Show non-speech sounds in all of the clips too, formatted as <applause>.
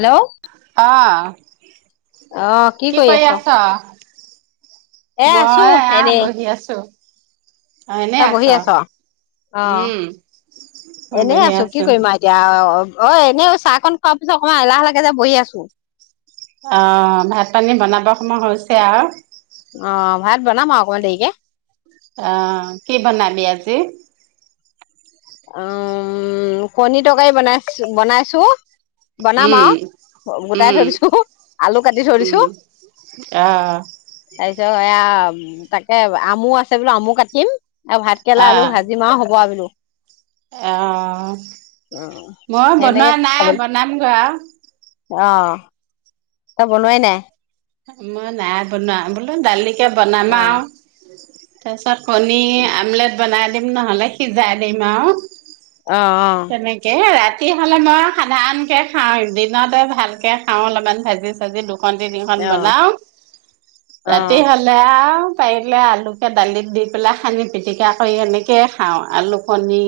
Hello অ কি কৰি আছ এ আছো মই এয়া এনেই বহি আছো। অ', এনেই এতিয়া আছ? বহি আছোঁ আও অ উম, এনে আছো কি কৰিম। এতিয়া অ এনে চাহ কন খোৱাৰ পিছত অকমান এলাহ লাগে যে বহি আছো। অ ভাত পানী বনাব সময় হৈছে আও অ ভাত বনাম আও অকমান দেৰিকে। অ কি বনাবি আজি উম কণী তৰকাৰী বনাইছ বনাইছো। বনাম উম, আও গোটাই উম, থৈ দিছো আলু কাটি থৈ উম, দিছো। অ তাৰপিছত এয়া তাকে আমো আছে বোলে আমো কাটিম। আৰু ভাত কেৰেলা আলু অ', ভাজিম আও হব আও বোলো। অ অ মইয়ো বনোৱা সেনেকে নাই খাবলৈ বনামগৈ আও অ তই বনোৱাই নাই মই নাই বনোৱা বোলো দালিকে বনাম অ আও তাৰপিছত কণী আমলেট বনাই দিম নহ'লে সিজাই দিম আও অ অ তেনেকে ৰাতি হ'লে মই সাধাৰণকে খাওঁ দিনতে ভালকে খাও অলপমান ভাজি চাজি দুখন তিনিখন অ অ বনাও অ ৰাতি হলে আও পাৰিলে আলুকে দালিত দি পেলাই সানি পিটিকা কৰি এনেকে খাওঁ, আলু কণী।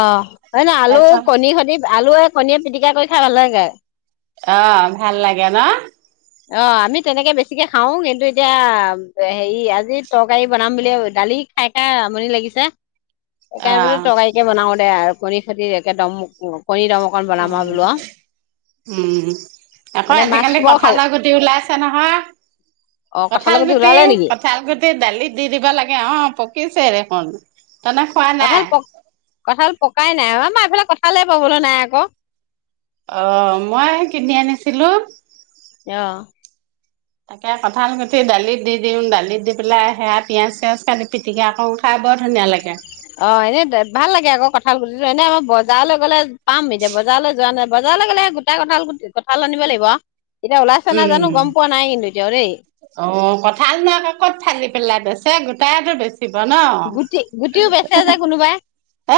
অ হয় নাই আলু কণী তাৰপিছত সৈতি আলু কণীয়ে পিটিকা কৰি খাই ভাল লাগে। অ ভাল লাগে ন অ আমি তেনেকে বেছিকে খাও কিন্তু এতিয়া হেৰি আজি তৰকাৰী বনাম বুলি দালি খাই খাই আমনি লাগিছে। তাকে বোলো অ' তৰকাৰী কে বনাও দে আৰু কণীৰ সৈতি একে দম, কণী দম অকন অ বনাম আৰু বোলো আৰু উম। আকৌ মানে মাছ আজিকালি খোপাও খাব কঠালৰ গুটি ওলাইছে নহয়, অ কঁঠালৰ কঠাল গুটি ওলালে নেকি কঠাল গুটি দালিত দি দিব লাগে, অ পকিছে দেখোন, তেনে খোৱা নাই কঁঠাল প, কঁঠাল পকাই নাই, অ আমাৰ এইফালে কঁঠালে পাবলৈ নাই আক অ মই কিনি আনিছিলো। অ'। তাকে কঁঠাল কুটি দালিত দি দিওঁ দালিত দি পেলাই সেয়া পিয়াজ-চিয়াজ কাটি পিটিকা কৰোঁ। খাই বৰ ধুনীয়া লাগে। অ'এনেই দে ভাল লাগে আকৌ কঁঠাল গুটিটো এনে আমাৰ বজাৰলৈ গ'লে পাম এতিয়া বজাৰলৈ যোৱা নাই বজাৰলৈ গ'লে গোটা কথাল গুট কথাল আনিব লাগিব আ এতিয়া ওলাইছে নে নাই উম জানো গম পোৱা নাই কিন্তু এতিয়াও দেই। অ' কঁঠাল নাই আকৌ ক'ত ফালি পেলাই বেচে গোটায়েটো বেছ বেচিব ন'। গুটি গুটিও বেচে যে কোনোবাই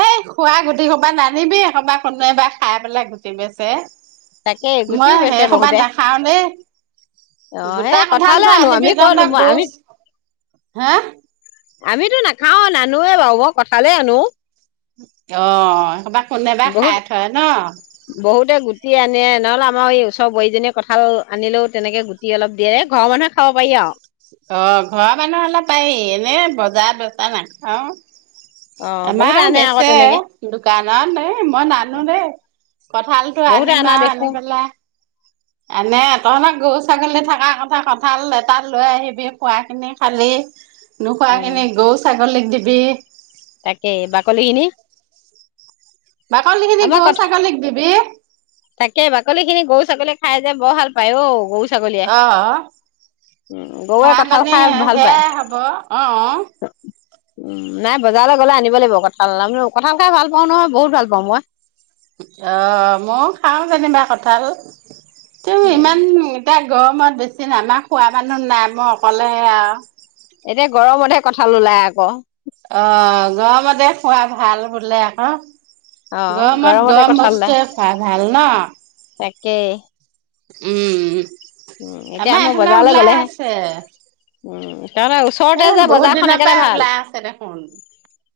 এই খোৱা গুটি সোপা নানিবি এইসোপা কোনেবা খাই পেলাই গুটি বেচে। তাকে মই গুটিও বেচে সেইসোপা বহুতে নাখাও দে অ গোটা সেই কঁঠালে কঠালটো আনো আমি আনিবি ক'ত কাৰনে আমি গৈছোঁ হা? আমিতো নাখাও নানোৱেই বাৰু মই কঠালেই আনো। অ'এইসোপা কোনেবা বহুত খাই থয় ন'। বহুতে গুটি আনে নহ'লে আমাৰ এই ওচৰ বোৱাৰীজনীয়ে কঁঠাল আনিলেও তেনেকে গুট গুটি অলপ দিয়ে এ ঘৰৰ মানুহে খাব পাৰি আও। অ'ঘৰৰ মানুহ হলে পাৰি এনে বজাৰবোৰৰ পৰা নাখাওঁ। অ বহুতে আমাৰ আনে আকৌ বেচে তেনেকে দোকানত এই মই নানো দে কঁঠাল টো বহুতে আনিম আনা বা দেখো আনি পেলাই এনে তহঁতৰ গৰু, ছাগলী থকা কথা কঁঠাল এটা লৈ আহিবি খোৱাখিনি খালি উম নোখোৱাখিনি গৰু, ছাগলীক দিবি। তাকেই বাকলিখিনি? বাকলি খিনি গৰু, ছাগলীক দিবি। তাকেই বাকলি খিনি গৰু, ছাগলী খাই যে বৰ ভাল পায় অ' গৰু ছাগলীয়ে অ', উম গৰুৱে ঘাঁহ, কঁঠাল পানী খাই ভাল পায় সেয়াই হ'ব অ'। উম' নাই বজাৰলৈ গ'লে আনিব লাগিব কঁঠাল এটা <unintelligible> কঠাল খাই ভাল পাওঁ নহয় বহুত ভাল পাওঁ মই। অ' ময়ো খাওঁ যেনিবা কঠাল <unintelligible> উম ইমান এতিয়া গৰমত বেছি নাই আমাৰ খোৱা মানুহ নাই মই অকলেহে আৰু এতিয়া গৰমতহে কঠাল ওলাই আকৌ। অ'গৰমতে খোৱা ভাল বোলে আকৌ। অ গৰমত গৰমতে গৰম কঁঠাল ওলাই বস্তুৱে খোৱা ভাল ন'? তাকেই। উম, উম, উম উম, এতিয়া আমিও বজাৰলে গ'লেহে উম, তাৰপা ওচ এ বহুত দিনৰ পাই ওলাই আছে দেখোন।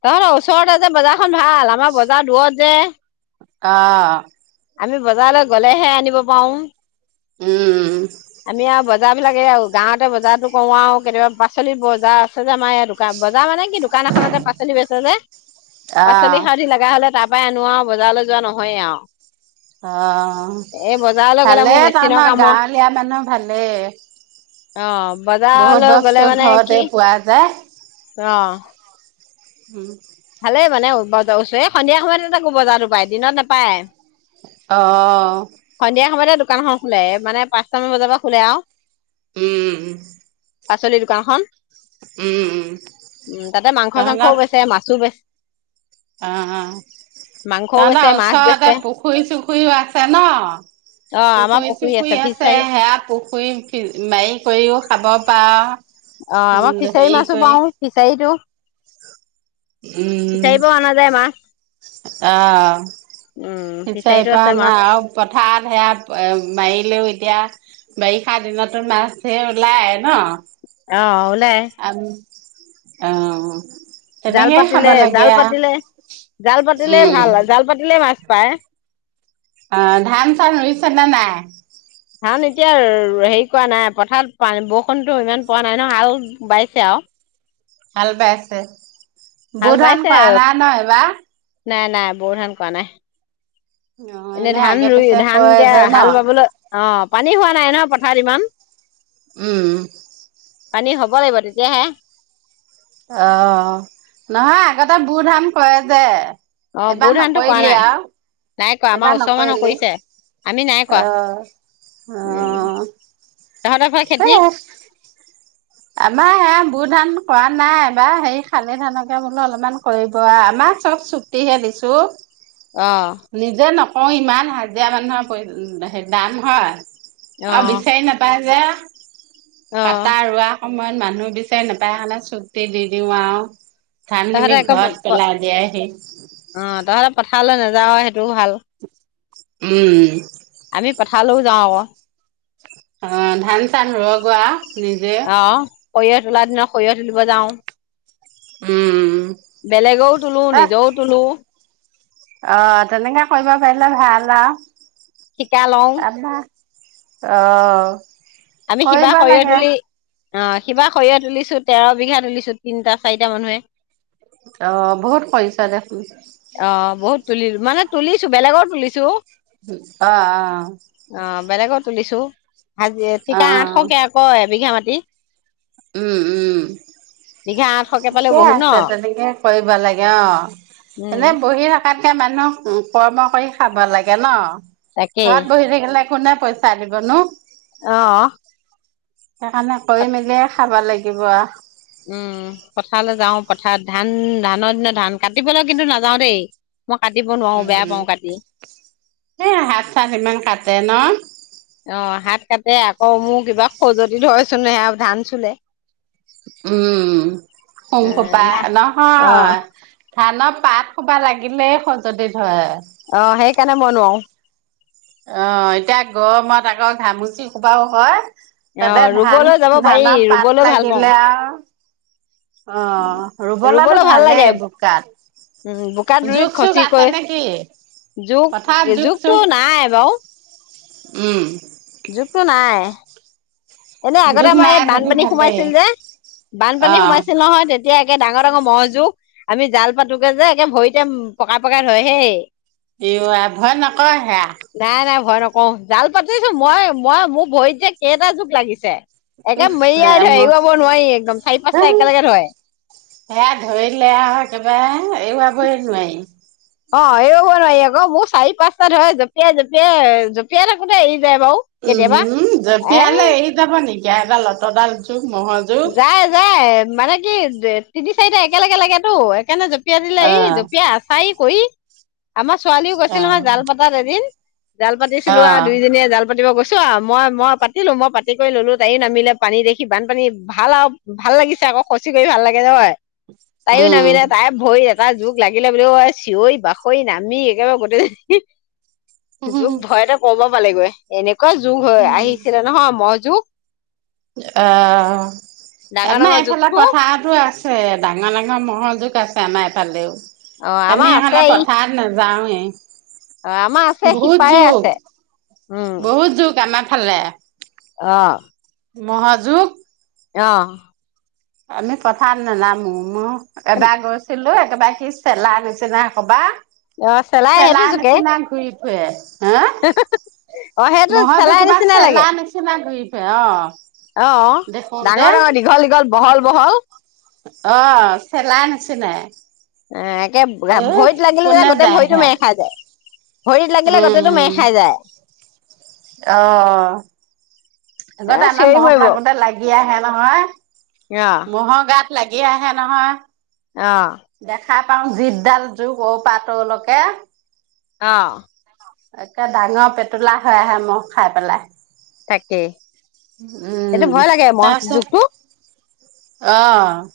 তহতৰ ওচৰতে যে বজাৰখন ভাল আমাৰ বজাৰ দূৰত যে। অ', আমি বজাৰলৈ গ'লেহে আনিব পাও। উম, উম, আমি আৰু বজাৰ বিলাক এ আৰু গাঁৱতে বজাৰটো কৰো আৰু কেতিয়াবা পাচঁলি বজাৰ আছে যে আমাৰ ইয়াতো। বজাৰ মানে কি দোকান এখনতে পাচঁলি বেচে যে পাচঁলি অ', সাৰধি লাগা হলে তাপ তাৰ পাই আনো আওঁ বজাৰলৈ যোৱা নহয়ে আওঁ। অ' বজাৰলৈ গ'লে মোৰ ভালেই মেচিনৰ <unintelligible> কামৰ গাঁৱলীয়া মানুহ ভালেই। অ বহুত বজাৰলৈ গ'লে বস্তু মানে ঘৰতে কি পোৱা যায়। উম, ভালে মানে <unintelligible> ওচৰে সন্ধিয়া সময়ত তাকো বজাৰটো পায়, দিনত নেপায়। অ' সন্ধিয়া সময়তে দোকানখন খোলে, মানে পাঁচটামান বজাৰ পৰা খোলে আও উম' পাচলি দোকানখন, উম, উম', তাতে মাংস চাংসও তহঁতৰ বেছে, মা <unintelligible> অ', মাংসও তহঁতৰ বেচে মাছ ওচৰতে বেচে পুখুৰী চুখুৰীও আছে ন অ আমাৰ পুখুৰী চুখুৰী আছে, ফিচাৰী সেয়া পুখুৰী মাৰি কৰিও খাব পাৰ। অ', আমা উম ফিচাৰী হেৰি মাছো কৰি পাওঁ, ফিচাৰীতো। উম' <unintelligible> মা অ' উম ফিচাৰী ফিচাৰীটো পৰা আছে অনা, মাছ আৰু পথাৰত সেয়া মাৰিলেও এতিয়া বাৰিষা দিনতো মাছ ধেৰ ওলাই ন। অ', ওলাই। আম অ' জাল তেনেকেই খাব পাতিলে, লাগে জাল আৰু পাতিলে, জাল পাতিলে উম ভাল, জাল পাতিলে মাছ পায়। অ', ধান-চান ৰুইছে নে নাই? ধান এতিয়া হেৰি কৰা নাই, পথাৰত পান বৰষুণতো ইমান পোৱা নাই নহয় আৰু বাইছে আৰু হাল বাই আছে। ভাল পাইছে আৰু, এইবাৰ? নাই নাই বৰ ধান কৰোৱা নাই। অ এনেই এনে ধান আগে ৰুই, পিছে ধান কৰে এতিয়া যে হাল ন বাবলৈ, অ', পানী হোৱা নাই ন পথাৰত ইমান? উম' পানী হ'ব লাগিব, তেতিয়াহে অ', নহয় আগতে বু ধাম কৰে যে' অ', এইবাৰ বু ধানটো কৰা নকৰিলি নাই। আৰু নাই কৰা, এইবাৰ আমাৰ ওচৰ মানুহ নকৰিলি কৰিছে, আমি নাই কৰা। অ', অ'। তহঁতৰ ফালে খেতি সেয়ে আমাৰ এয়া বু ধান কৰা নাই, এইবাৰ হে শালি ধানকে বোলো অলপমান কৰিব আৰু, আমাৰ চব চু <unintelligible> দিছোঁ। অ' নিজে নকওঁ ইমান, হাজিৰা মানুহৰ পৰি দাম হয়। অ', বিচাৰি নাপায় যে। কটা অ', ৰোৱা সময়ত মানুহ বিচাৰি নোপায় কাৰণে চুক্তি দি দিও আৰু। তহঁতে ধানখিনি আকৌ ঘৰত পেলায় দিয়ে আহি। অ', তহতে পথাৰলৈ নাযাৱয়ে সেইটোও ভাল। উম'। আমি পথাৰলৈও যাওঁ আকৌ। অ', ধান চান ৰ গোৱা নিজে। অ', সৰিয়হ তোলাৰ দিনত সৰিয়হ তুলিব যাওঁ উম'। বেলেগও তোলো নিজও তোলো। অ', তেনেকে কৰিব পাৰিলে ভাল। শিকা লওঁ <unintelligible> অ' আমি কৰিব সিবাৰ সৰিয়হ লাগে তুলি অ সিবা সৰিয়হ তুলিছো তেৰ বিঘা তোলিছো তিনটা চাৰিটা মানুহে। অ বহুত কৰিছা দেখোন। অ বহুত তুলিলো মানে তুলিছো বেলেগৰ তুলিছো। অ অ। অ বেলেগৰ তুলিছো হাজি অ', ঠিক অ', আঠশকে আক এবিঘা মাটিত। উম উম। বিঘা আঠশকে পালেও ঠিকে বহুত ন আছে তেনেকে কৰিব লাগে অ উম। এনে বহি থাকো। তাকে মানুহ কৰ্ম কৰি খাব লাগে ন তাকেই ঘৰত বহি থাকিলে কোনে পইচা, চা দিব নো। অ। সেইকাৰণে কৰি মেলি এই খাব লাগিব আউ। উম পথাৰলৈ যাওঁ পথাৰত ধান ধানৰ দিনত ধান কাটিবলৈ কিন্তু নাযাও দেই। মই কাটিব নোৱাৰো বেয়া পাও কাটি। এইয়া হাত চাত ইমান কাটে ন। অ হাত কাটে আকৌ মোৰ কিবা খজুৱতি ধৰেচোন সেয়া ধান চুলে। উম সোম খোপা অ নহয়। ধানৰ পাত খোবা লাগিলেই খজুতি ধৰে। অ সেইকাৰণে মই নোৱাৰো। অ এতিয়া গৰমত আকৌ ঘামুচি খোবাও হয়। অ তাতে ধান ৰুবলৈ যাব পাৰি ধানৰ ৰুবলৈ পাত ভাল পাওঁ লাগিলে আউ। অ ৰুবলৈতো ৰুবলৈ ভাল ভালেই লাগে বোকাত। উম বোকাত ৰুই জোক চোক খচি আছে কৈ নেকি পথাৰত জোক চোক জোকটো নাই বাও। উম। জুকটো নাই। এনেই আগতে জোক আমাৰ নাই ইয়াত যদি বানপানী ভালেই সোমাইছিল যে অ বানপানী সোমাইছিল নহয় তে, তিয়া একে ডাঙৰ ডাঙৰ মহজোক। আমি জাল পাতোগে যে একে ভৰিতে পকাই পকাই ধৰে হেই। ই আই ভয় নকৰে হেয়া। নাই নাই ভয় নকওঁ জাল পাতিছো মই মই মোৰ ভৰিত যে কেইটা জুক লাগিছে। একে মেৰিয়াই সেয়া ধৰে উফ এওৱাব নোৱাৰি একদম চাৰি পাঁচটা একেলগে ধৰে। সেয়া ধৰিলে আউ একেবাৰে এৰুৱাবই নোৱাৰি। অ এই হ'ব নোৱাৰি মোৰ চাৰি পাঁচটাত হয় জঁপিয়াই জঁপিয়াই থাকোতে এৰি যায় বাৰু, কেতিয়াবা উমম এ জপিয়ালে এৰি যাব নেকি এডাল অতডাল জুক ম'হৰ জোক। যায় যায় মানে কি তিনি চাৰিটা একেলগে লাগে‌তো সেইকাৰণে জ জপিয় দিলা ই আহ জপিয়া আচাই কৰি আমাৰ ছোৱালিউ‌ গৈছিল আহ জাল পতাত এদিন। জাল পাতিছিলো আৰু আহ দুইজনীয়ে জাল, পাতিব গৈছো মই মই পাতিলো মই পাতি কৰি ললো তায়ো নামিলে পানী দেখি বানপানী। ভাল আৰু ভাল লাগিছে আকৌ খচি কৰি ভাল লাগে নহয় তাইও নামিলে উম তাই, ভৰিত এটা জোক লাগিলে বোলেও চিঞৰি বাখৰি নামি একেবাৰে গোটেইখন, যুগ ভয়তে কব পালেগৈে এনেকুৱা যুগ হৈ আহিছিলে নহয় মজোক অ ডাঙৰ আমাৰ ডাঙৰ এইফালে জোকটো পথাৰতো আছে। আ ডাঙৰ ডাঙৰ মহ জোক আছে আমাৰ এইফালেও অ আমাৰ আমি আছে এইফালে ই পথাৰত, নাযাওঁৱে। আমাৰ আছে সিপাৰে আছে। উম বহুত জুক আমাৰ ফালে। অঁ',। <unintelligible> অঁহ'। আমি পথাৰত নেনামো, মইও এবাৰ গৈছিলো একেবাৰে সি চেলাই নিচিনা ক'বা অ চেলাই চেলা সেইটো জোকে নিচিনা ঘূৰি ফুৰে। হেঁ? অ সেইটো ম'হটো চেলাই কিবা নিচিনা চেলা নিচিনা ঘূৰি ফুৰে অঁ',। অঁ', ডাঙৰ-ডাঙৰ দীঘল-দীঘল বহল-বহল। অ', চেলা নিচিনাই। এ' একে এই ভৰিত লাগিলে যে কোনে গোটেই যায় ভৰিটো সেয়াত মেৰ খাই যায়। ভৰিত লাগিলে উম গোটেতো মেৰ উম খাই যায়। অ', এ আগতে আমাৰ চিঞৰি ম'হ মৰিব থাকোতে লাগি আহে নহয়। <inaudible> ম'হৰ গাত লাগি আহে নহয়। অঁ',। দেখা পাওঁ জিডাল জোক অৰ পৰা তৰলৈকে। অঁ', একে ডাঙৰ পেটুলা হৈ আহে ম'হ খাই পেলাই। তাকেই এইটো উমঁ, ভয় লাগে মহ তাৰপিছত জোকটো অ',।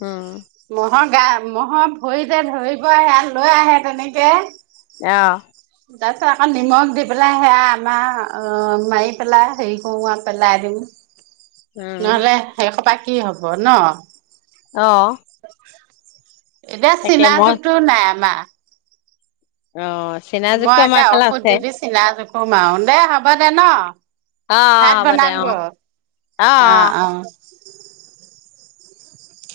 উম। ম'হৰ গা ম'হৰ ভৰিতে ধৰিব আহে সেইয়া লৈ আহে তেনেকে। অঁহ'। তাৰপিছত আকৌ নিমখ দি পেলাই সেয়া আমাৰ মাৰি পেলাই হেৰি কৰোঁ আৰু পেলাই দিওঁ। <inaudible> নহ'লে সেই হোপা কি হ'ব ন'। অঁ',। এতিয়া চীনা মই জোকটো নাই আমাৰ। অঁহ', চীনা মই জোকটো একে আমাৰ এইফালে ঔষধ দি আছে। দি চীনা জোকো মাৰোঁ। দে হ'ব দে ন'? অ অ ভাত হ'ব দে বনাঙ অ গৈ, অ অ অঁ', -অঁ',।